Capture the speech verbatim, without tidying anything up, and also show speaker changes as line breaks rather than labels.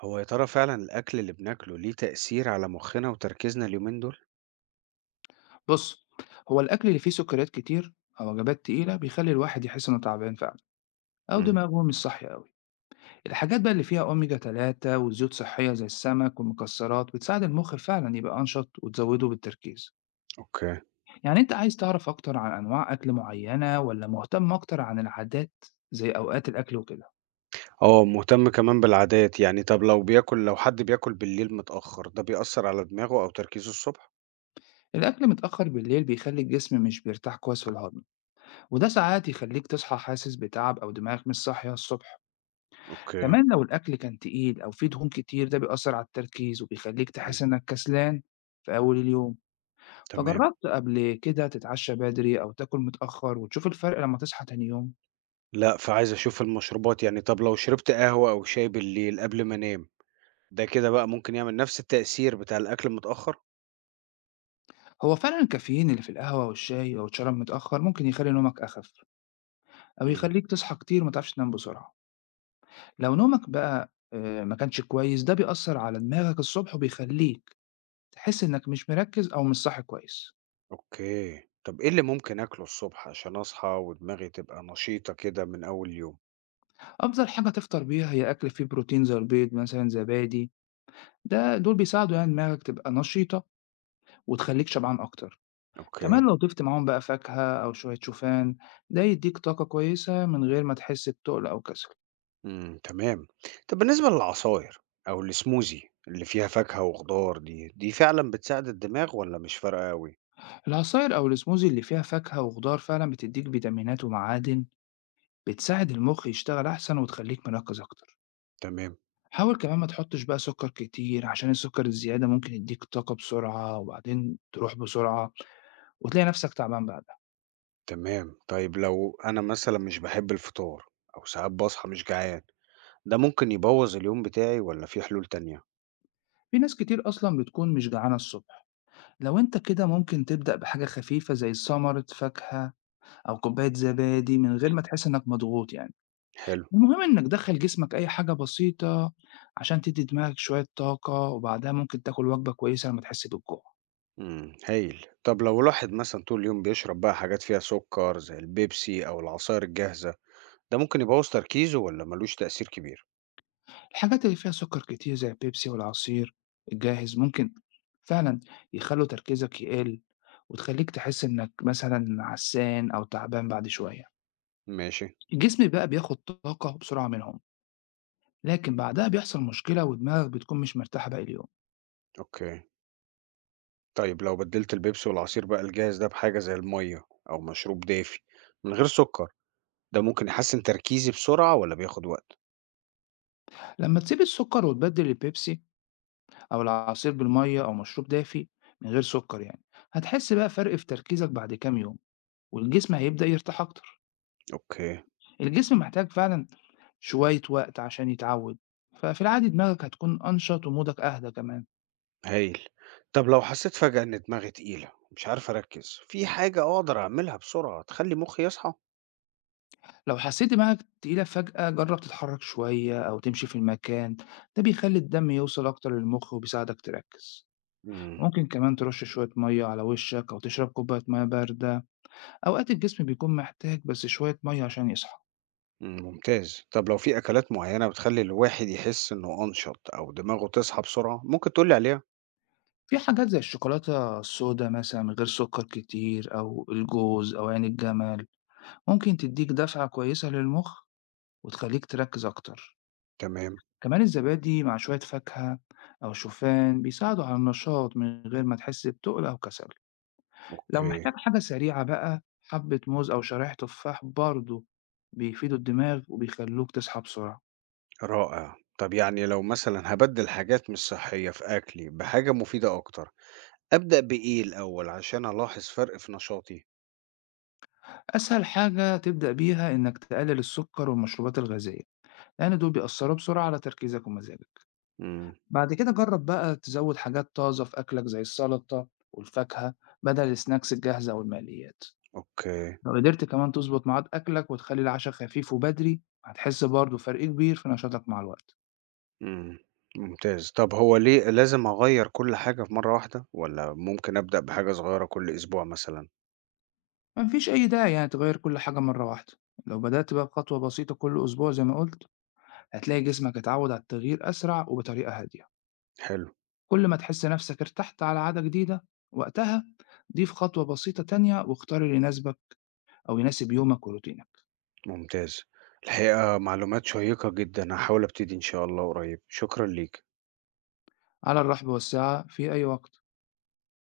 هو يا ترى فعلا الأكل اللي بناكله ليه تأثير على مخنا وتركيزنا اليومين دول؟
بص، هو الأكل اللي فيه سكريات كتير أو وجبات تقيلة بيخلي الواحد يحس إنه تعبان فعلا، أو
امم
دماغه مش صحي أوي. الحاجات بقى اللي فيها أوميجا ثلاثة وزيوت صحية زي السمك والمكسرات بتساعد المخ فعلا يبقى أنشط وتزوده بالتركيز.
اوكي.
يعني أنت عايز تعرف أكتر عن أنواع أكل معينة ولا مهتم أكتر عن العادات، زي أوقات الأكل وكده؟
اه، مهتم كمان بالعادات. يعني طب لو بياكل لو حد بياكل بالليل متأخر، ده بيأثر على دماغه أو تركيزه الصبح؟
الأكل متأخر بالليل بيخلي الجسم مش بيرتاح كويس في الهضم، وده ساعات يخليك تصحى حاسس بتعب أو دماغك مش صاحية الصبح.
اوكي.
كمان لو الأكل كان تقيل أو فيه دهون كتير، ده بيأثر على التركيز وبيخليك
مم.
تحس إنك كسلان في أول اليوم.
تمام.
فجربت قبل كده تتعشى بدري أو تاكل متأخر وتشوف الفرق لما تصحى تاني يوم؟
لا، فعايز أشوف المشروبات. يعني طب لو شربت قهوة أو شاي بالليل قبل ما أنام، ده كده بقى ممكن يعمل نفس التأثير بتاع الأكل متأخر؟
هو فعلا الكافيين اللي في القهوة والشاي أو اتشرب متأخر ممكن يخلي نومك أخف، أو
امم
يخليك تصحى كتير وما تعرفش تنام بسرعة. لو نومك بقى آه، ما كانش كويس، ده بيأثر على دماغك الصبح وبيخليك تحس إنك مش مركز أو مش صاحي كويس.
اوكي. طب إيه اللي ممكن أكله الصبح عشان أصحى ودماغي تبقى نشيطة كده من أول يوم؟
أفضل حاجة تفطر بيها هي أكل فيه بروتين زي البيض مثلا، زبادي، ده دول بيساعدوا يعني دماغك تبقى نشيطة وتخلّيك شبعان أكتر. كمان
اوكي.
لو ضِفت معاهم بقى فاكهة أو شوية شوفان، ده يدّيك طاقة كويسة من غير ما تحس بتُقل أو كسل.
إمم، تمام. طب بالنسبة للعصاير أو السموزي اللي فيها فاكهة وخضار، دي، دي فعلًا بتساعد الدماغ والّا مش فارقة أوي؟
العصاير أو السموزي اللي فيها فاكهة وخضار فعلًا بتدّيك فيتامينات ومعادن، بتساعد المخ يشتغل أحسن وتخلّيك مركّز أكتر.
تمام.
حاول كمان ما تحطّش بقى سُكّر كتير، عشان السُكّر الزيادة ممكن يدّيك طاقة بسرعة وبعدين تروح بسرعة وتلاقي نَفْسك تعبان بعدها.
تمام. طيب لو أنا مثلًا مش باحب الفطار أو ساعات باصحى مش جعان، ده ممكن يبوظ اليوم بتاعي والّا في حلول تانية؟
في ناس كتير أصلًا بتكون مش جعانة الصبح. لو انت كده ممكن تبدأ بحاجة خفيفة زي ثمرة فاكهة أو كوباية زبادي، من غير ما تحس إنك مضغوط يعني.
حلو.
المهم إنك دخل جسمك أي حاجة بسيطة عشان تدي دماغك شوية طاقة، وبعدها ممكن تاكل وجبة كويسة لما تحس بالجوع.
إمم، هايل. طب لو الواحد مثلًا طول اليوم بيشرب بقى حاجات فيها سكر زي البيبسي أو العصاير الجاهزة، ده ممكن يبوظ تركيزه والّا مالوش تأثير كبير؟
الحاجات اللي فيها سكر كتير زي البيبسي والعصير الجاهز ممكن فعلا يخلوا تركيزك يقل، وتخليك تحس إنك مثلا عسان أو تعبان بعد شوية.
ماشي.
الجسم بقى بياخد طاقة بسرعة منهم، لكن بعدها بيحصل مشكلة ودماغك بتكون مش مرتاحة باقي اليوم.
أوكي. طيب لو بدلت البيبسي والعصير بقى الجاهز ده بحاجة زي المية أو مشروب دافي من غير سكر، ده ممكن يحسن تركيزي بسرعة ولا بياخد وقت؟
لما تسيب السكر وتبدل البيبسي أو العصير بالمية أو مشروب دافي من غير سكر يعني، هتحس بقى فرق في تركيزك بعد كام يوم، والجسم هيبدأ يرتاح أكتر.
أوكي.
الجسم محتاج فعلا شوية وقت عشان يتعود، ففي العادي دماغك هتكون أنشط ومودك أهدى كمان.
هايل. طب لو حسيت فجأة إن دماغي تقيلة، مش عارف أركز في حاجة، أقدر أعملها بسرعة تخلي مخي يصحى؟
لو حسيت دماغك تقيلة فجأة، جرب تتحرك شوية أو تمشي في المكان، ده بيخلي الدم يوصل أكتر للمخ وبيساعدك تركز.
مم.
ممكن كمان ترش شوية مية على وشك أو تشرب كوباية مية باردة، أوقات الجسم بيكون محتاج بس شوية مية عشان يصحى.
مم، ممتاز. طب لو في أكلات معينة بتخلي الواحد يحس إنه أنشط أو دماغه تصحى بسرعة، ممكن تقولي عليها؟
في حاجات زي الشوكولاتة السوداء مثلا من غير سكر كتير، أو الجوز أو عين الجمل، ممكن تديك دفعة كويسة للمخ وتخليك تركز أكتر.
تمام.
كمان الزبادي مع شوية فاكهة أو شوفان بيساعدوا على النشاط من غير ما تحس بتقل أو كسل. لو
أوكي.
محتاج حاجة سريعة بقى، حبة موز أو شرايح تفاح برضه بيفيدوا الدماغ وبيخلوك تصحى بسرعة.
رائع. طب يعني لو مثلا هبدل حاجات مش صحية في أكلي بحاجة مفيدة أكتر، أبدأ بإيه الأول عشان ألاحظ فرق في نشاطي؟
أسهل حاجة تبدأ بيها إنك تقلل السكر والمشروبات الغازية، لأن دول بيأثروا بسرعة على تركيزك ومزاجك.
إمم،
بعد كده جرب بقى تزود حاجات طازة في أكلك زي السلطة والفاكهة، بدل السناكس الجاهزة والمقليات.
أوكي.
لو قدرت كمان تظبط ميعاد أكلك وتخلي العشاء خفيف وبدري، هتحس برضه فرق كبير في نشاطك مع الوقت.
إمم، ممتاز. طب هو ليه لازم أغيّر كل حاجة في مرّة واحدة والّا ممكن أبدأ بحاجة صغيرة كل أسبوع مثلًا؟
مفيش أي داعي يعني تغير كل حاجة مرة واحدة. لو بدأت بقى بخطوة بسيطة كل أسبوع زي ما قلت، هتلاقي جسمك اتعود على التغيير أسرع وبطريقة هادية.
حلو.
كل ما تحس نفسك ارتحت على عادة جديدة، وقتها ضيف خطوة بسيطة تانية واختار اللي يناسبك أو يناسب يومك وروتينك.
ممتاز. الحقيقة معلومات شيّقة جدًا، هاحاول أبتدي إن شاء الله قريب. شكرًا ليك.
على الرحب والسعة في أي وقت.